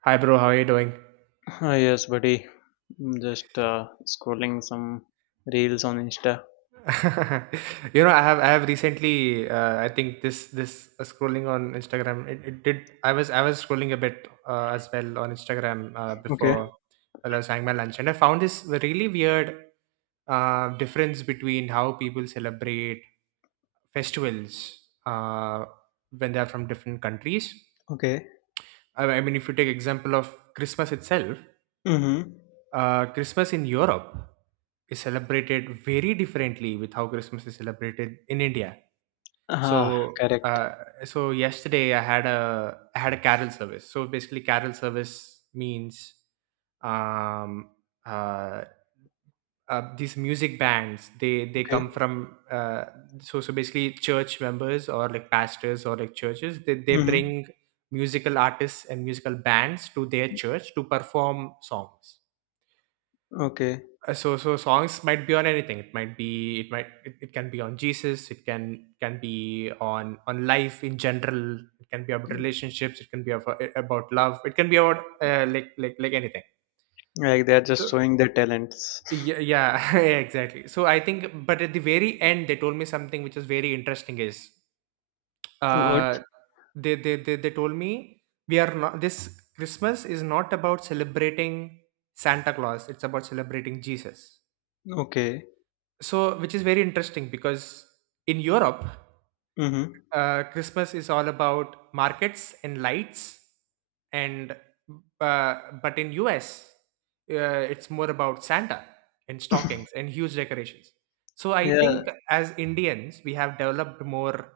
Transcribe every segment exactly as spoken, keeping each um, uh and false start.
Hi, bro, how are you doing? Ah, yes, buddy. I'm just uh, scrolling some reels on Insta. you know, I have I have recently uh, I think this this uh, scrolling on Instagram it, it did I was I was scrolling a bit uh, as well on Instagram uh, Okay. before while I was having my lunch, and I found this really weird uh, difference between how people celebrate festivals uh, when they are from different countries. Okay. I I mean, if you take example of Christmas itself, Mm-hmm. Uh, Christmas in Europe is celebrated very differently with how Christmas is celebrated in India. Ah, So, correct. uh, so yesterday I had a I had a carol service. So basically, carol service means um, uh, uh, these music bands. They they Okay. come from uh, so so basically church members or like pastors or like churches. They they Mm-hmm. bring musical artists and musical bands to their church to perform songs. Okay. Uh, so so songs might be on anything. It might be it might it, it can be on Jesus, it can can be on on life in general, it can be about relationships, it can be about, about love it can be about uh, like like like anything Like they're just so showing their talents. yeah, yeah, exactly. So I think, but at the very end they told me something which is very interesting, is What? uh they they they, they told me, we are not this christmas is not about celebrating Santa Claus, it's about celebrating Jesus. Okay. So, which is very interesting, because in Europe, Mm-hmm. uh, Christmas is all about markets and lights, and uh, but in U S, uh, it's more about Santa and stockings and huge decorations. So, I Yeah. think as Indians, we have developed more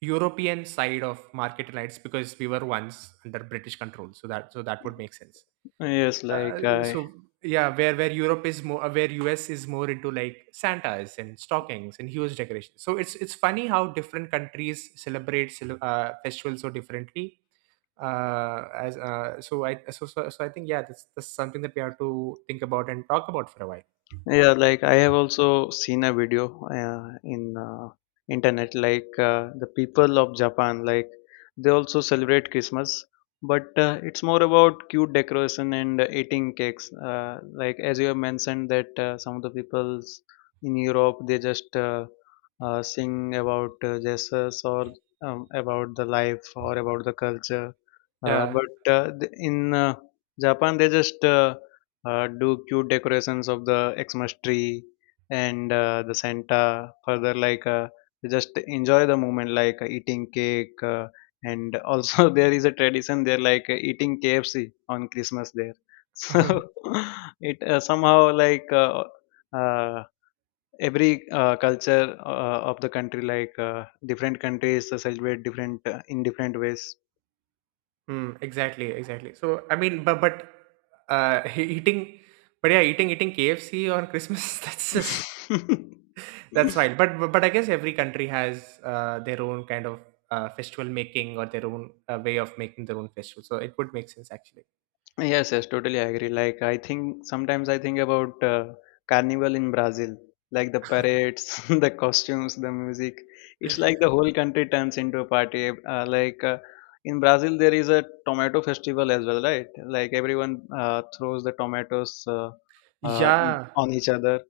European side of market lights because we were once under British control. So that so that would make sense. Yes, like Uh, I so yeah, where where Europe is more, uh, where U S is more into like Santas and stockings and huge decorations. So it's it's funny how different countries celebrate cele- uh, festivals so differently. Uh, as uh, so I so, so so I think, yeah, that's that's something that we have to think about and talk about for a while. Yeah, like I have also seen a video uh, in uh, internet like uh, the people of Japan, like they also celebrate Christmas, but uh, it's more about cute decoration and uh, eating cakes, uh, like as you have mentioned that uh, some of the peoples in Europe, they just uh, uh, sing about uh, Jesus, or um, about the life or about the culture, uh, Yeah. but uh, th- in uh, Japan they just uh, uh, do cute decorations of the Xmas tree and uh, the Santa. Further, like uh, just enjoy the moment, like uh, eating cake, uh, and also there is a tradition there, like uh, eating K F C on Christmas there. So it uh, somehow like uh, uh, every uh, culture uh, of the country, like uh, different countries uh, celebrate different uh, in different ways. Mm, exactly, exactly. So I mean, but but uh, eating, but yeah, eating eating K F C on Christmas. That's just, that's fine. But but I guess every country has uh, their own kind of uh, festival making, or their own uh, way of making their own festival. So it would make sense actually. Yes, yes, totally agree. Like I think sometimes I think about uh, carnival in Brazil, like the parades, the costumes, the music. It's like the whole country turns into a party. Uh, like uh, in Brazil, there is a tomato festival as well, right? Like everyone uh, throws the tomatoes uh, uh, Yeah. on each other.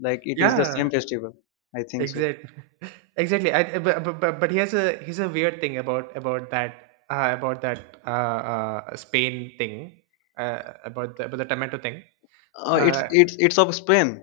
Like it is the Yeah. same festival. I think so. Exactly. Exactly. I, but, but but but here's a here's a weird thing about about that uh, about that uh, uh, Spain thing, uh, about the, about the tomato thing. Uh, it's Uh, it's it's of Spain.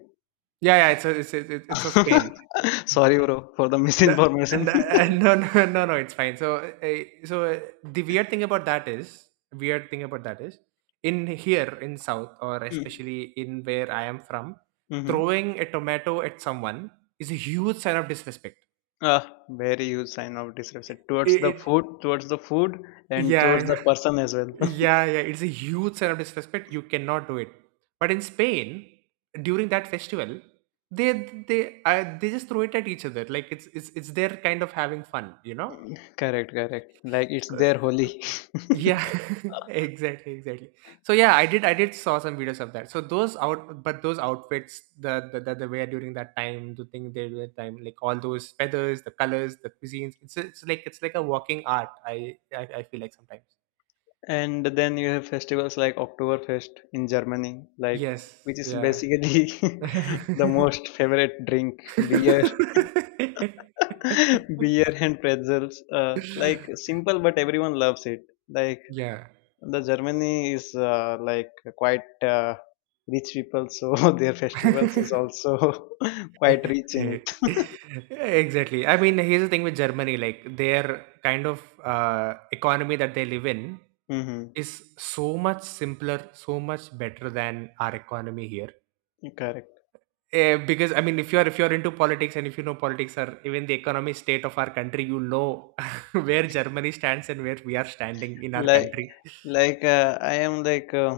yeah, yeah. It's a it's a, it's a Spain. Sorry, bro, for the No, misinformation. no, no, no, no, no, it's fine. So, uh, so uh, the weird thing about that is, weird thing about that is, in here in South, or especially in where I am from, Mm-hmm. throwing a tomato at someone is a huge sign of disrespect. Ah, very huge sign of disrespect towards the It, it food, towards the food, and towards yeah, the person as well. yeah, yeah, it's a huge sign of disrespect. You cannot do it. But in Spain, during that festival, they they uh, they just throw it at each other. Like, it's it's it's their kind of having fun, you know. Correct, correct. Like it's their holy. Yeah. Exactly, exactly. So yeah, i did i did saw some videos of that. So those out but those outfits, the the, the, the wear during that time the thing they wear time, like all those feathers, the colors, the cuisines, it's it's like it's like a walking art, i i, I feel, like, sometimes. And then you have festivals like Oktoberfest in Germany, like Yes. which is Yeah. basically the most favorite drink, beer, beer and pretzels. Uh, like simple, but everyone loves it. Like Yeah. the Germany is uh, like quite uh, rich people, so their festivals is also quite rich in it. Exactly. I mean, here's the thing with Germany, like their kind of uh, economy that they live in Mm-hmm. is so much simpler, so much better than our economy here. Correct. Uh, because I mean, if you're if you're into politics, and if you know politics or even the economic state of our country, you know where Germany stands and where we are standing in our Like, country. like uh, I am like uh,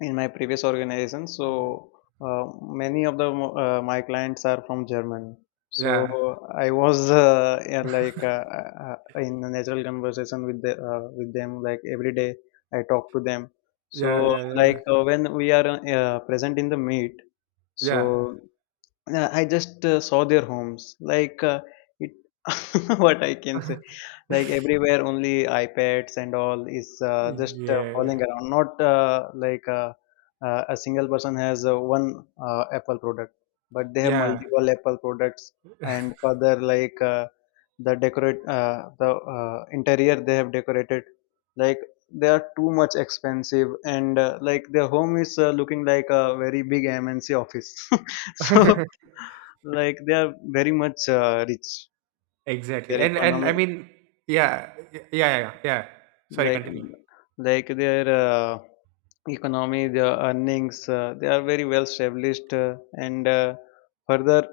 in my previous organization, so uh, many of the mo- uh, my clients are from Germany. So Yeah, I was uh, yeah, like uh, uh, uh, in a natural conversation with the, uh, with them. Like every day, I talk to them. yeah, So yeah, like yeah, uh, when we are uh, present in the meet, so. Uh, I just uh, saw their homes. Like uh, it, what I can say, like everywhere only iPads and all is uh, just uh, yeah, falling around. Not uh, like uh, uh, a single person has uh, one uh, Apple product, but they have yeah, multiple Apple products. And further, like uh, the decorate uh, the uh, interior they have decorated, like they are too much expensive, and uh, like their home is uh, looking like a very big M N C office. So yeah. like they are very much uh, rich, Exactly. their And and I economy. mean, yeah, y- yeah, yeah, yeah. Sorry, like continue. like their uh, economy, their earnings, uh, they are very well established, uh, and uh, further,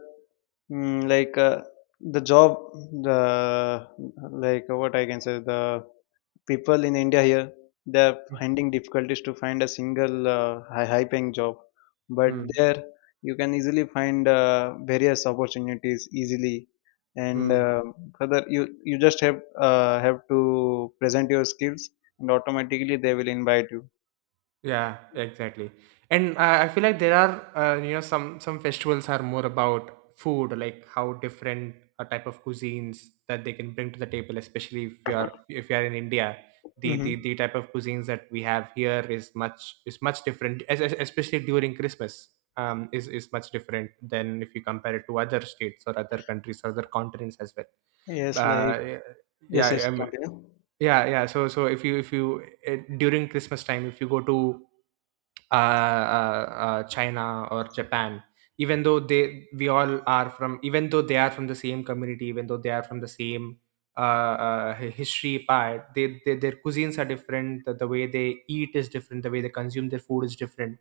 mm, like uh, the job, the, like what I can say, the people in India here, they are Mm. finding difficulties to find a single uh, high high paying job, but Mm. there you can easily find uh, various opportunities easily, and Mm. uh, further you you just have uh, have to present your skills, and automatically they will invite you. Yeah, exactly. And uh, I feel like there are uh, you know some some festivals are more about food, like how different a type of cuisines that they can bring to the table, especially if you are if you are in India. The, the, Mm-hmm. the type of cuisines that we have here is much is much different, es- es- especially during Christmas. Um, is is much different than if you compare it to other states or other countries or other continents as well. Yes, like uh, yeah, yes, yes, um, continue. yeah, yeah. So, so if you if you eh, during Christmas time, if you go to uh, uh, uh, China or Japan, even though they we all are from, even though they are from the same community, even though they are from the same uh, uh, hi- history part, they, they their cuisines are different. The, the way they eat is different. The way they consume their food is different.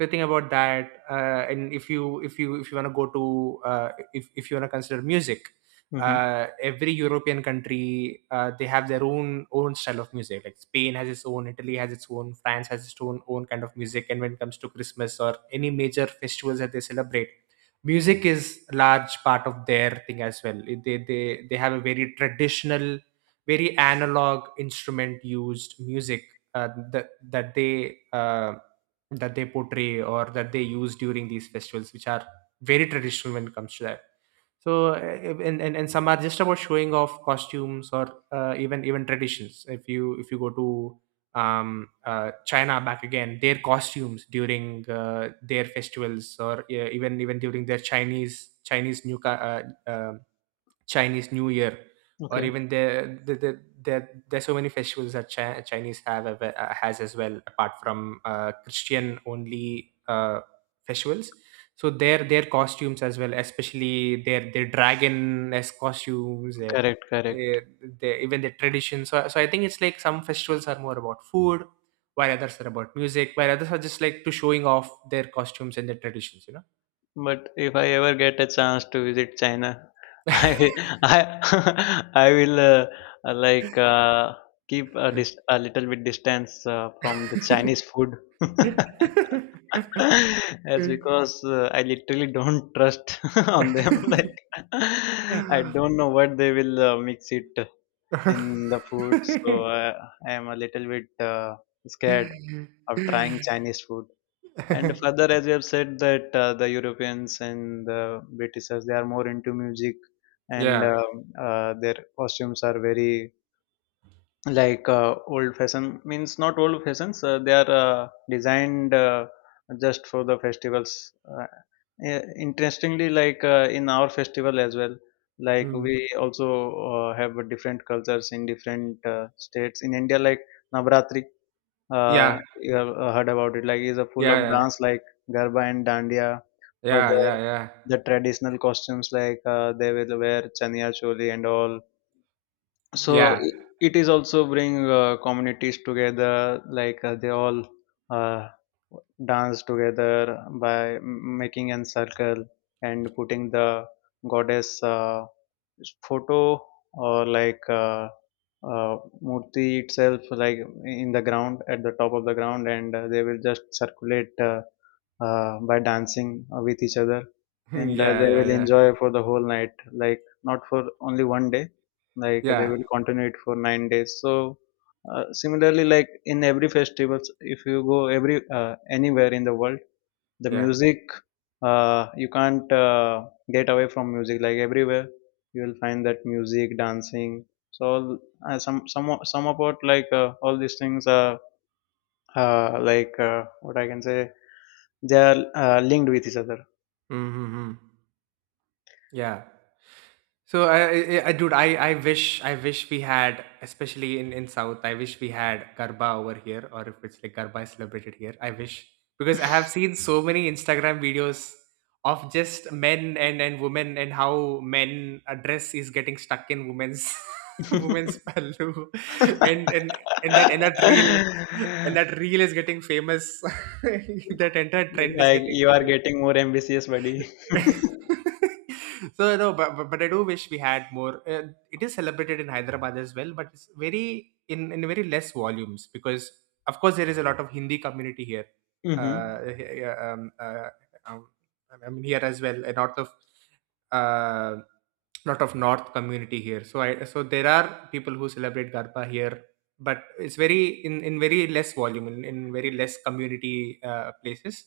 So think about that. Uh, and if you if you if you want to go to uh, if if you want to consider music, Mm-hmm. uh, every European country, uh, they have their own own style of music. Like Spain has its own, Italy has its own, France has its own own kind of music. And when it comes to Christmas or any major festivals that they celebrate, music is a large part of their thing as well. It- They they they have a very traditional, very analog instrument used music uh, that that they uh, that they portray, or that they use during these festivals, which are very traditional when it comes to that. so uh, and, and and some are just about showing off costumes, or uh, even even traditions. If you if you go to um uh, China back again, their costumes during uh, their festivals, or uh, even even during their chinese chinese new Ca- uh, uh, Chinese New Year, or Okay. even there there there, there there's so many festivals that Chi- Chinese have av- uh, has as well, apart from uh, Christian only uh, festivals. So their their costumes as well, especially their their dragon as costumes, their, Correct, uh, correct. their even their traditions. So so I think it's like some festivals are more about food, while others are about music, while others are just like to showing off their costumes and their traditions. You know. But if I ever get a chance to visit China, I will, I, I will uh, uh, like uh, keep a, dis- a little bit distance uh, from the Chinese food. That's because uh, I literally don't trust on them. Like I don't know what they will uh, mix it in the food, so uh, I am a little bit uh, scared of trying Chinese food. And further, as we have said, that uh, the Europeans and the Britishers, they are more into music, and Yeah. um, uh, their costumes are very like uh, old-fashioned. Means not old-fashioned. Uh, they are uh, designed uh, just for the festivals. Uh, eh, interestingly, like uh, in our festival as well, like Mm. we also uh, have different cultures in different uh, states. In India, like Navratri, uh, Yeah. you have uh, heard about it. Like, is a full Yeah, of yeah. dance like garba and dandiya. Yeah, Further, yeah, yeah. the traditional costumes, like uh, they will wear chaniya choli and all, so Yeah. i- it is also bring uh, communities together, like uh, they all uh, dance together by m- making an circle and putting the goddess uh, photo, or like uh, uh, murti itself, like in the ground at the top of the ground, and uh, they will just circulate uh, uh, by dancing uh, with each other, and uh, Yeah, yeah, they will yeah. enjoy for the whole night, like not for only one day, like they Yeah, will continue it for nine days. So uh, similarly, like in every festivals, if you go every uh, anywhere in the world, the yeah. music, uh, you can't uh, get away from music, like everywhere you will find that music, dancing. So all, uh, some some o- some about like uh, all these things are uh, like uh, what I can say, they are uh, linked with each other. Mm, mhm. Yeah. So I, I, I dude, I, I wish, I wish we had, especially in in South, I wish we had Garba over here, or if it's like Garba is celebrated here, I wish, because I have seen so many Instagram videos of just men and and women and how men a dress is getting stuck in women's women's pallu, and and and that and that reel and that reel is getting famous. That entire trend is Like getting you are famous. getting more ambitious, buddy. So no, but, but but I do wish we had more. Uh, it is celebrated in Hyderabad as well, but it's very in in very less volumes because of course there is a lot of Hindi community here. Uh, Mm-hmm. he- uh, um, uh, um, I mean here as well, a lot of uh, lot of North community here. So I so there are people who celebrate Garba here, but it's very in in very less volume in, in very less community uh, places.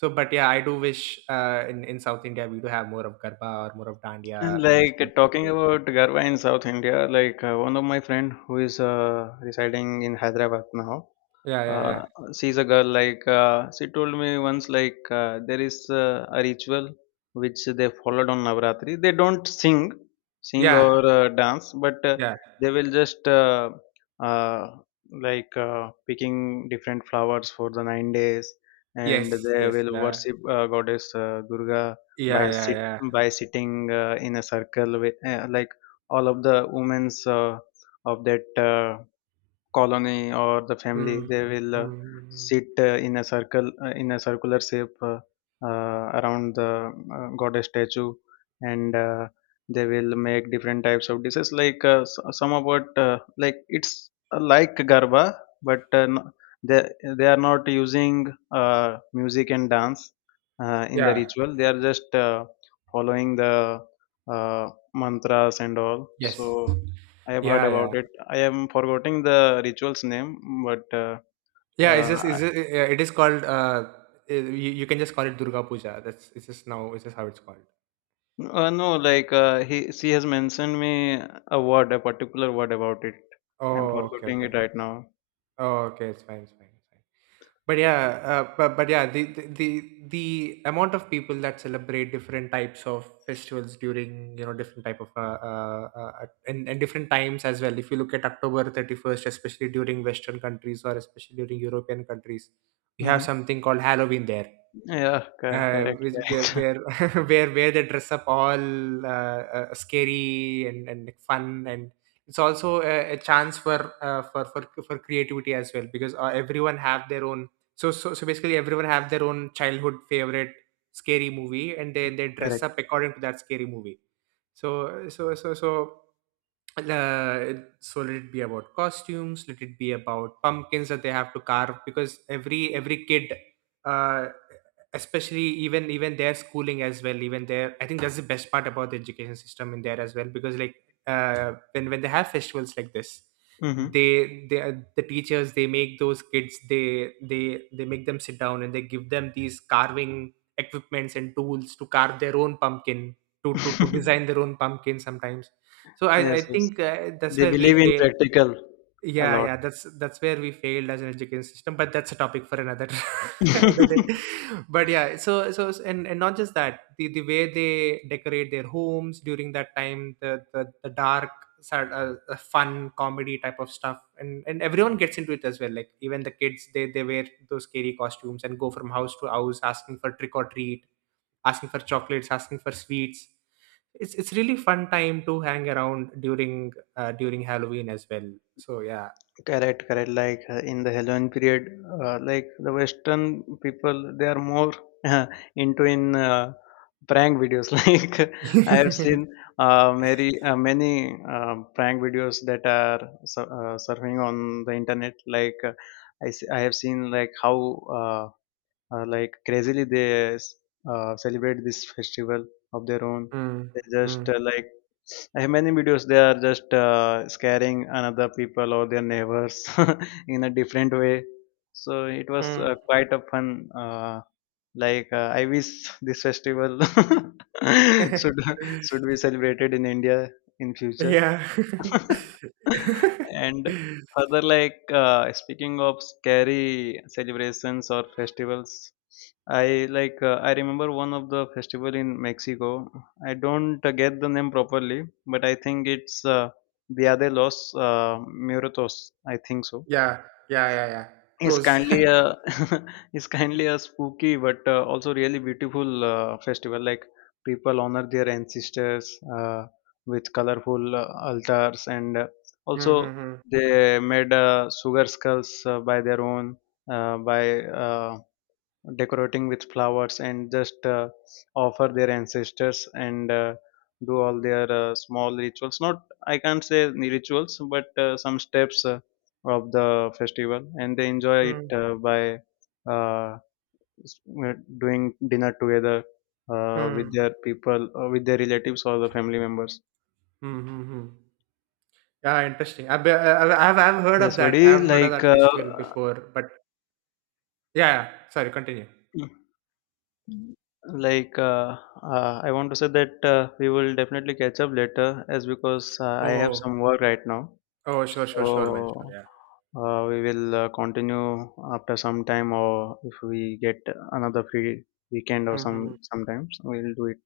So, but yeah, I do wish uh, in in South India we do have more of Garba or more of And Dandiya being like uh, celebrated talking here. about Garba in South India, like uh, one of my friend who is uh, residing in Hyderabad now, Yeah, yeah, yeah, uh, sees a girl, like uh, she told me once, like uh, there is uh, a ritual which they followed on navratri. They don't sing sing yeah, or uh, dance, but uh, yeah. they will just uh, uh, like uh, picking different flowers for the nine days, Yes, and they yes, will yeah, worship uh, goddess uh, durga by yeah, yeah, sit yeah. by sitting uh, in a circle with, uh, like all of the women's uh, of that uh, colony or the family. Mm, They will uh, mm, sit uh, in a circle uh, in a circular shape, uh, uh, around the uh, goddess statue, and uh, they will make different types of dishes, like uh, s- some of what uh, like it's uh, like garba, but uh, no, they they are not using uh, music and dance uh, in the yeah. ritual. They are just uh, following the uh, mantras and all. Yes. So I have heard Yeah, about yeah, it. I am forgetting the ritual's name, but uh, yeah. It's just, uh, it's just, yeah, it is called. Uh, i- you, you can just call it Durga Puja. That's it's just now. It's just how it's called. uh, no, like uh, he she has mentioned me a word, a particular word about it. I'm Oh, okay, forgetting okay. it right now. Oh, okay. It's fine. It's fine. It's fine. But yeah, uh, but, but yeah, the, the the the amount of people that celebrate different types of festivals during, you know, different type of uh, uh, uh, and and different times as well. If you look at October thirty first, especially during Western countries, or especially during European countries, we have Hmm. something called Halloween there, Yeah, cor- uh, correct, which- where correct, where where where they dress up all uh, uh, scary and, and like, fun, and it's also a, a chance for, uh, for for for creativity as well, because uh, everyone have their own, so, so so basically everyone have their own childhood favorite scary movie, and they they dress correct. up according to that scary movie. so so so so uh, so let it be about costumes, let it be about pumpkins that they have to carve, because every every kid, uh, especially even even their schooling as well, even their I think that's the best part about the education system in there as well, because like, uh, when when they have festivals like this, Hmm. they they are- the teachers, they make those kids, they they they make them sit down and they give them these carving equipments and tools to carve their own pumpkin, to to, to design their own pumpkin sometimes. So I, I Yes, yes. think uh, that's They where we believe in fail. practical a Yeah, lot. yeah, that's that's where we failed as an education system. But that's a topic for another another day. But yeah, so so and and not just that, the the way they decorate their homes during that time, the the, the dark, sad, uh, uh, fun, comedy type of stuff, and and everyone gets into it as well. Like, even the kids, they they wear those scary costumes and go from house to house asking for trick or treat, asking for chocolates, asking for sweets. It's it's really fun time to hang around during uh, during Halloween as well. So yeah. Correct, correct. Like uh, in the Hellenic period, uh, like the Western people, they are more uh, into in uh, prank videos. Like I have seen uh, many uh, many uh, prank videos that are sur- uh, surfing on the internet. Like uh, I s- I have seen like how uh, uh, like crazily they uh, celebrate this festival of their own. Mm, They mm, just uh, like I have many videos. They are just uh, scaring another people or their neighbors in a different way. So it was uh, mm. quite a fun. uh, like uh, I wish this festival should should be celebrated in india in future. Yeah. And further, like uh, speaking of scary celebrations or festivals, I like uh, I remember one of the festival in Mexico. I don't uh, get the name properly, but I think it's uh, Dia de los uh, Muertos. I think so. yeah yeah yeah yeah, It's close. kindly a it's kindly a spooky, but uh, also really beautiful uh, festival. Like people honor their ancestors uh, with colorful uh, altars, and uh, also Mm-hmm. they made uh, sugar skulls uh, by their own uh, by uh, decorating with flowers, and just uh, offer their ancestors, and uh, do all their uh, small rituals. Not I can't say rituals, but uh, some steps uh, of the festival, and they enjoy it uh, by uh, s- uh, doing dinner together uh, with Mm-hmm. their people, uh, with their relatives or the family members. Mm-hmm. Yeah, interesting. I've, uh, I've, I've I've heard of Yes, that. buddy, I've heard of like that uh, festival before, but yeah, yeah. Sorry, continue. like uh, uh, I want to say that uh, we will definitely catch up later, as because uh, I have Oh, some work right now. oh, sure, sure, sure, man, sure, So yeah. uh, we will uh, continue after some time, or if we get another free weekend or Hmm, some hmm, hmm. sometimes, we'll do it.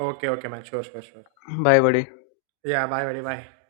Okay, okay, man. Sure, sure, sure. Bye, buddy. Yeah, bye, buddy. Bye.